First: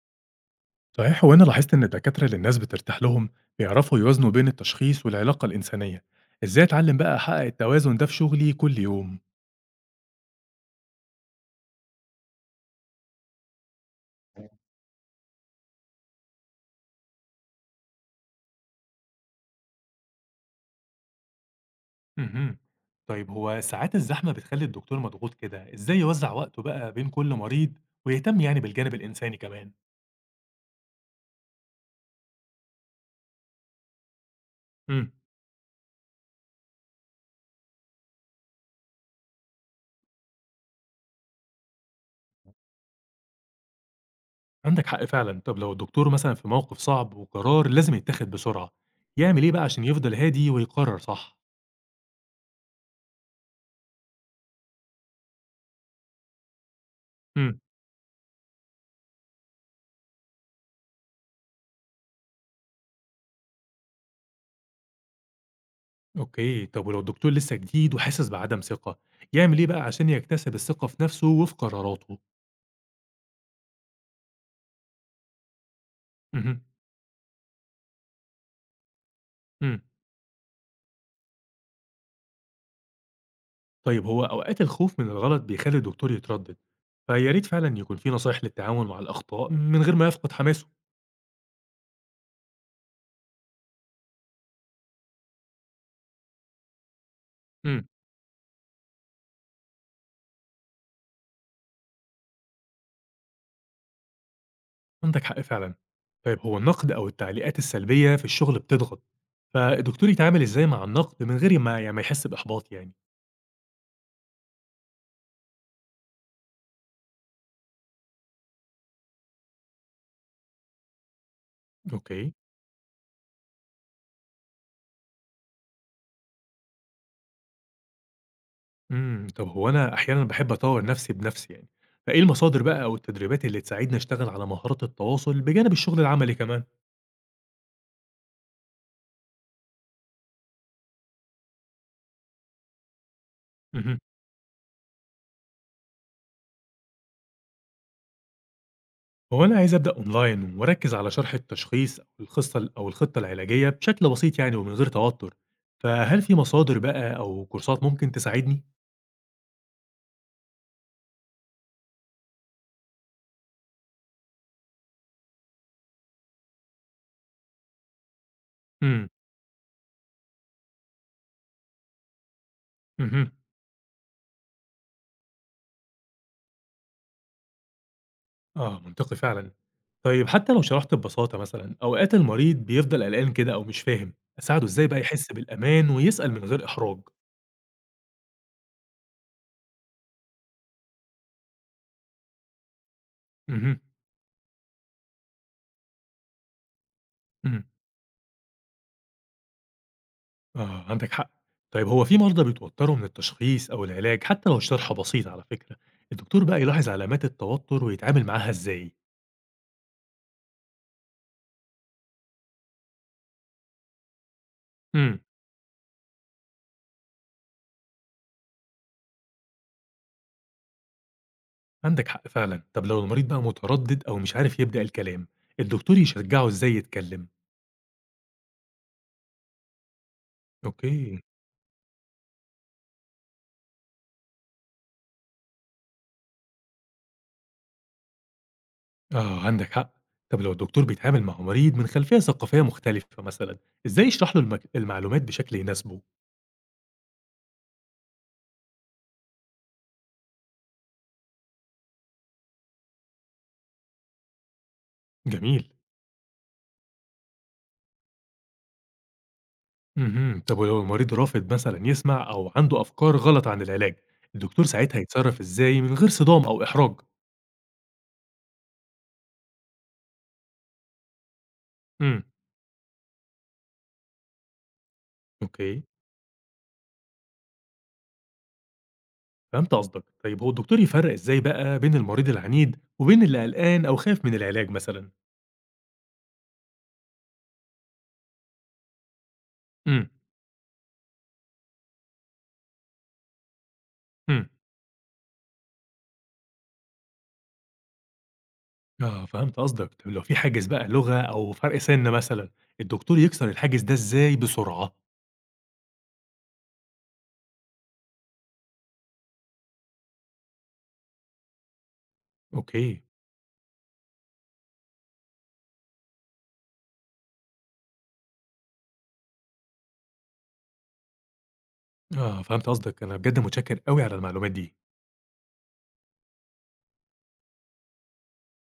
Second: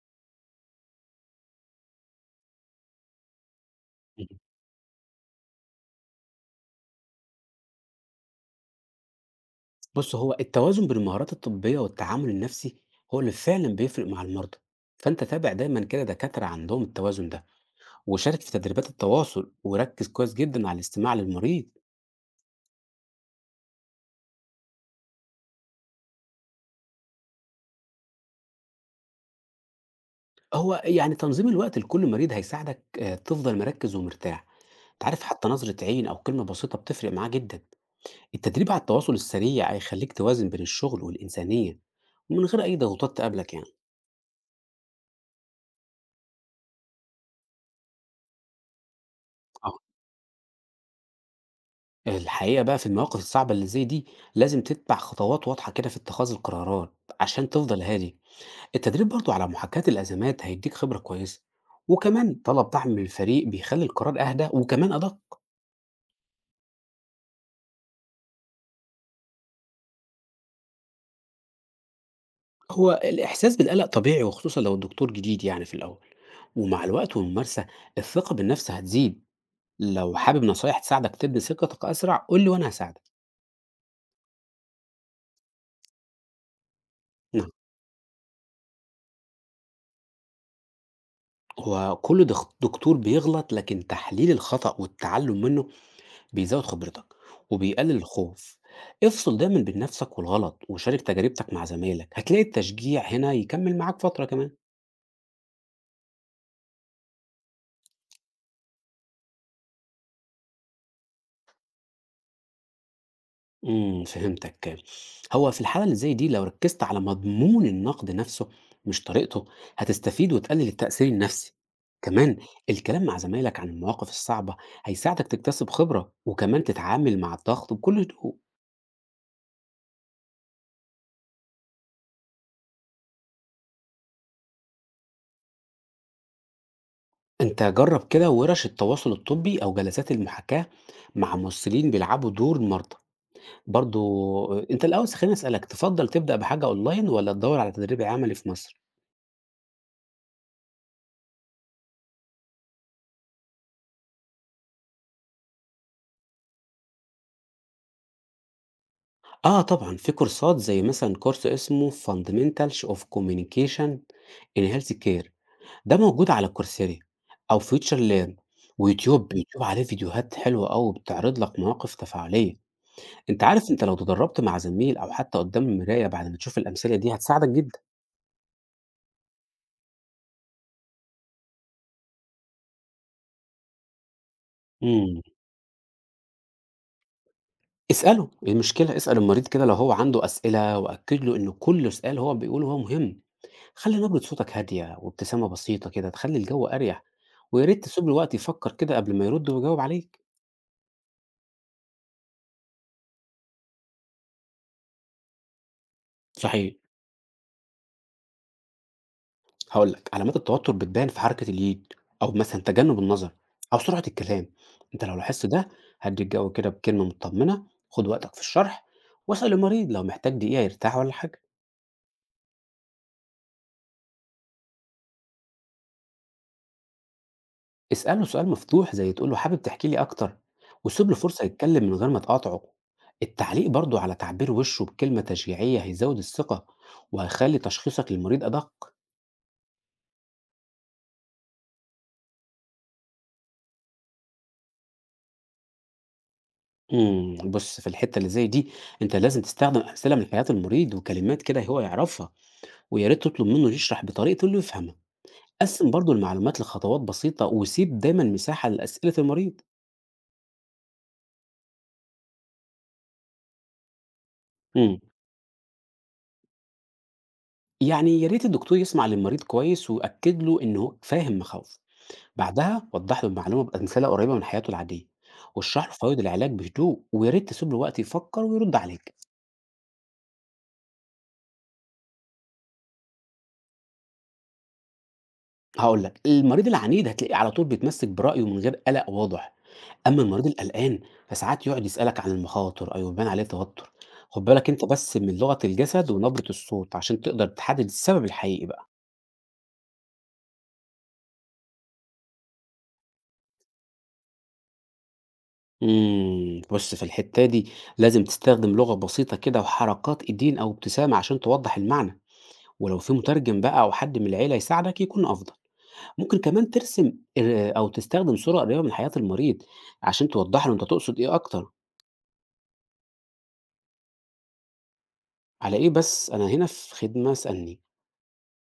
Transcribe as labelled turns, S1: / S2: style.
S1: صحيح هو أنا لاحظت إن الدكاترة اللي الناس بترتاح لهم بيعرفوا
S2: إمم.
S1: يوازنوا بين التشخيص والعلاقة الإنسانية، إزاي أتعلم بقى أحقق التوازن ده في شغلي كل يوم؟
S2: بُص، هو التوازن بين المهارات الطبية والتعامل النفسي هو اللي فعلًا بيفرق مع المرضى، فأنت تابع دايمًا كده دكاترة عندهم التوازن ده، وشارك في تدريبات التواصل، وركز كويس جدًا على الاستماع للمريض.
S1: اهم. طيب هو ساعات الزحمة بتخلي الدكتور مضغوط كده، إزاي يوزع وقته بقى بين كل مريض ويهتم يعني بالجانب الإنساني كمان؟
S2: هو يعني تنظيم الوقت لكل مريض هيساعدك تفضل مركّز ومرتاح، أنت
S1: امم.
S2: عارف حتى نظرة عين أو كلمة بسيطة بتفرق معاه جدًا. التدريب على التواصل السريع هيخليك توازن بين الشغل والإنسانية، ومن غير أي ضغوطات تقابلك يعني.
S1: عندك حق فعلا، طب لو الدكتور مثلا في موقف صعب وقرار لازم يتاخد بسرعة، يعمل إيه بقى عشان يفضل هادي ويقرر صح؟
S2: الحقيقة بقى في المواقف الصعبة اللي زي دي لازم تتبع خطوات واضحة كده في اتخاذ القرارات عشان تفضل هادي. التدريب برضو على محاكاة الأزمات هيديك خبرة كويسة، وكمان طلب دعم من الفريق بيخلي القرار أهدى وكمان أدق.
S1: أوكي، طب ولو الدكتور لسه جديد وحاسس بعدم ثقة، يعمل إيه بقى عشان يكتسب الثقة في نفسه وفي قراراته؟
S2: هو الإحساس بالقلق طبيعي، وخصوصا لو الدكتور جديد يعني في الأول،
S1: اهم.
S2: ومع الوقت والممارسة الثقة بالنفس هتزيد.
S1: إمم.
S2: لو حابب نصايح تساعدك تبني ثقتك أسرع قول لي وأنا هساعدك.
S1: طيب هو أوقات الخوف من الغلط بيخلّي الدكتور يتردد، فيا ريت
S2: نعم،
S1: فعلًا يكون في نصايح للتعامل مع الأخطاء من غير ما يفقد حماسه.
S2: هو كل دكتور بيغلط، لكن تحليل الخطأ والتعلم منه بيزود خبرتك
S1: إمم.
S2: وبيقلل الخوف. افصل دايما بين نفسك والغلط، وشارك تجربتك مع زمايلك، هتلاقي التشجيع هنا يكمل معاك فترة كمان.
S1: عندك حق فعلًا، طيب هو النقد أو التعليقات السلبية في الشغل بتضغط، فالدكتور يتعامل إزاي مع النقد من غير ما ما يحس بإحباط يعني؟
S2: فهمتك. هو في الحالة اللي زي دي لو ركزت على مضمون النقد نفسه مش طريقته هتستفيد وتقلل التأثير النفسي.
S1: أوكي.
S2: كمان، الكلام مع زمايلك عن المواقف الصعبة هيساعدك تكتسب خبرة، وكمان تتعامل مع الضغط بكل هدوء.
S1: إمم. طب هو أنا أحيانًا باحب أطوّر نفسي بنفسي يعني، فإيه المصادر بقى أو التدريبات اللي تساعدني أشتغل على مهارات التواصل بجانب الشغل العملي كمان؟
S2: انت جرب كده ورش التواصل الطبي او جلسات المحاكاة مع ممثلين بيلعبوا دور المرضى. برضه
S1: اهم.
S2: أنت الأول خلّيني أسألك، تفضّل تبدأ بحاجة أونلاين والّا تدوّر على تدريب عملي في مصر؟
S1: هو أنا عايز أبدأ أونلاين وأركّز على شرح التشخيص أو الخِصّة أو الخطة العلاجية بشكل بسيط يعني ومن غير توتر، فهل في مصادر بقى أو كورسات ممكن تساعدني؟
S2: آه طبعًا، في كورسات زي مثلًا كورس اسمه fundamentals of communication in health care. ده موجود على coursera أو future learn
S1: إمم.
S2: ويوتيوب، يوتيوب عليه فيديوهات حلوة أوي بتعرض لك مواقف تفاعلية.
S1: اهم.
S2: أنت عارف، أنت لو تدرّبت مع زميل أو حتى قدّام المراية بعد ما تشوف الأمثلة دي هتساعدك جدًا.
S1: آه منطقي فعلًا، طيب حتى لو شرحت ببساطة مثلًا، أوقات المريض بيفضل قلقان كده أو مش فاهم، أساعده إزاي بقى
S2: إمم،
S1: يحس بالأمان ويسأل من غير إحراج؟
S2: اسأله، إيه المشكلة؟ اسأل المريض كده لو هو عنده أسئلة، وأكّد له إن كل سؤال هو بيقوله هو مهم.
S1: اهم.
S2: خلّي نبرة صوتك هادية وابتسامة بسيطة كده تخلّي الجو أريح،
S1: إمم.
S2: ويا ريت تسيب له وقت يفكّر كده قبل ما يرُد ويجاوب عليك.
S1: آه، عندك حق. طيب هو في مرضى بيتوتروا من التشخيص أو العلاج حتى لو الشرح بسيط على فكرة، الدكتور بقى
S2: صحيح،
S1: يلاحظ علامات التوتر ويتعامل معاها إزاي؟
S2: هاقول لك، علامات التوتر بتبان في حركة اليد، أو مثلًا تجنُّب النظر، أو سرعة الكلام. أنت لو
S1: امم.
S2: لاحظت ده، هدّي الجو كده بكلمة مطمنة، خُد وقتك في الشرح، واسأل المريض لو محتاج دقيقة يرتاح والّا حاجة.
S1: عندك حق فعلا. طب لو المريض بقى متردد أو مش عارف يبدأ الكلام، الدكتور يشجعه إزاي يتكلم؟
S2: اسأله سؤال مفتوح زي تقول له حابب تحكي لي أكتر، وسيب له
S1: أوكي.
S2: فرصة يتكلم من غير ما تقاطعه. التعليق برضه على تعبير وشه بكلمة تشجيعية هيزود الثقة وهيخلي تشخيصك للمريض أدق.
S1: آه، عندك حق. طب لو الدكتور بيتعامل مع مريض من خلفية ثقافية مختلفة مثلا، إزاي يشرح له المعلومات بشكل يناسبه؟
S2: بص، في الحتة اللي زي دي أنت لازم تستخدم أمثلة من حياة المريض وكلمات كده هو يعرفها، ويا ريت تطلب منه يشرح بطريقته اللي يفهمها.
S1: جميل.
S2: قسم برضه المعلومات لخطوات بسيطة، وسيب دايما مساحة لأسئلة المريض.
S1: اهم. طب ولو المريض رافض مثلًا يسمع أو عنده أفكار غلط عن العلاج، الدكتور
S2: امم
S1: ساعتها يتصرف إزاي من غير صدام أو إحراج؟
S2: يعني يا ريت الدكتور يسمع للمريض كويس ويأكد له إنه فاهم مخاوفه.
S1: امم.
S2: بعدها وضح له المعلومة بأمثلة قريبة من حياته العادية،
S1: أوكي،
S2: واشرح له فوائد العلاج بهدوء، ويا ريت تسيب له وقت يفكر ويرد عليك.
S1: فهمت قصدك. طيب هو الدكتور يفرق إزاي بقى بين المريض العنيد وبين اللي قلقان أو خايف من العلاج مثلًا؟
S2: هقول لك، المريض العنيد هتلاقيه على طول بيتمسك برأيه من غير قلق واضح.
S1: امم.
S2: اما المريض القلقان فساعات يقعد يسألك عن المخاطر او يبان عليه توتر. خد
S1: امم.
S2: بالك انت بس من لغة الجسد ونبرة الصوت عشان تقدر تحدد السبب الحقيقي بقى.
S1: آه، فهمت قصدك. طب لو في حاجز بقى لغة أو فرق سِن مثلًا، الدكتور يكسر الحاجز ده إزاي بسرعة؟
S2: بص، في الحتة دي لازم تستخدم لغة بسيطة كده وحركات ايدين او ابتسامة عشان توضح المعنى. ولو
S1: أوكي.
S2: في مترجم بقى او حد من العيلة يساعدك يكون افضل. ممكن كمان ترسم أو تستخدم صورة قريبة من حياة المريض، عشان توضح له أنت تقصد إيه أكتر.
S1: آه، فهمت قصدك. أنا بجد متشكر أوي على المعلومات دي.
S2: على إيه بس، أنا هنا في خدمة، اسألني.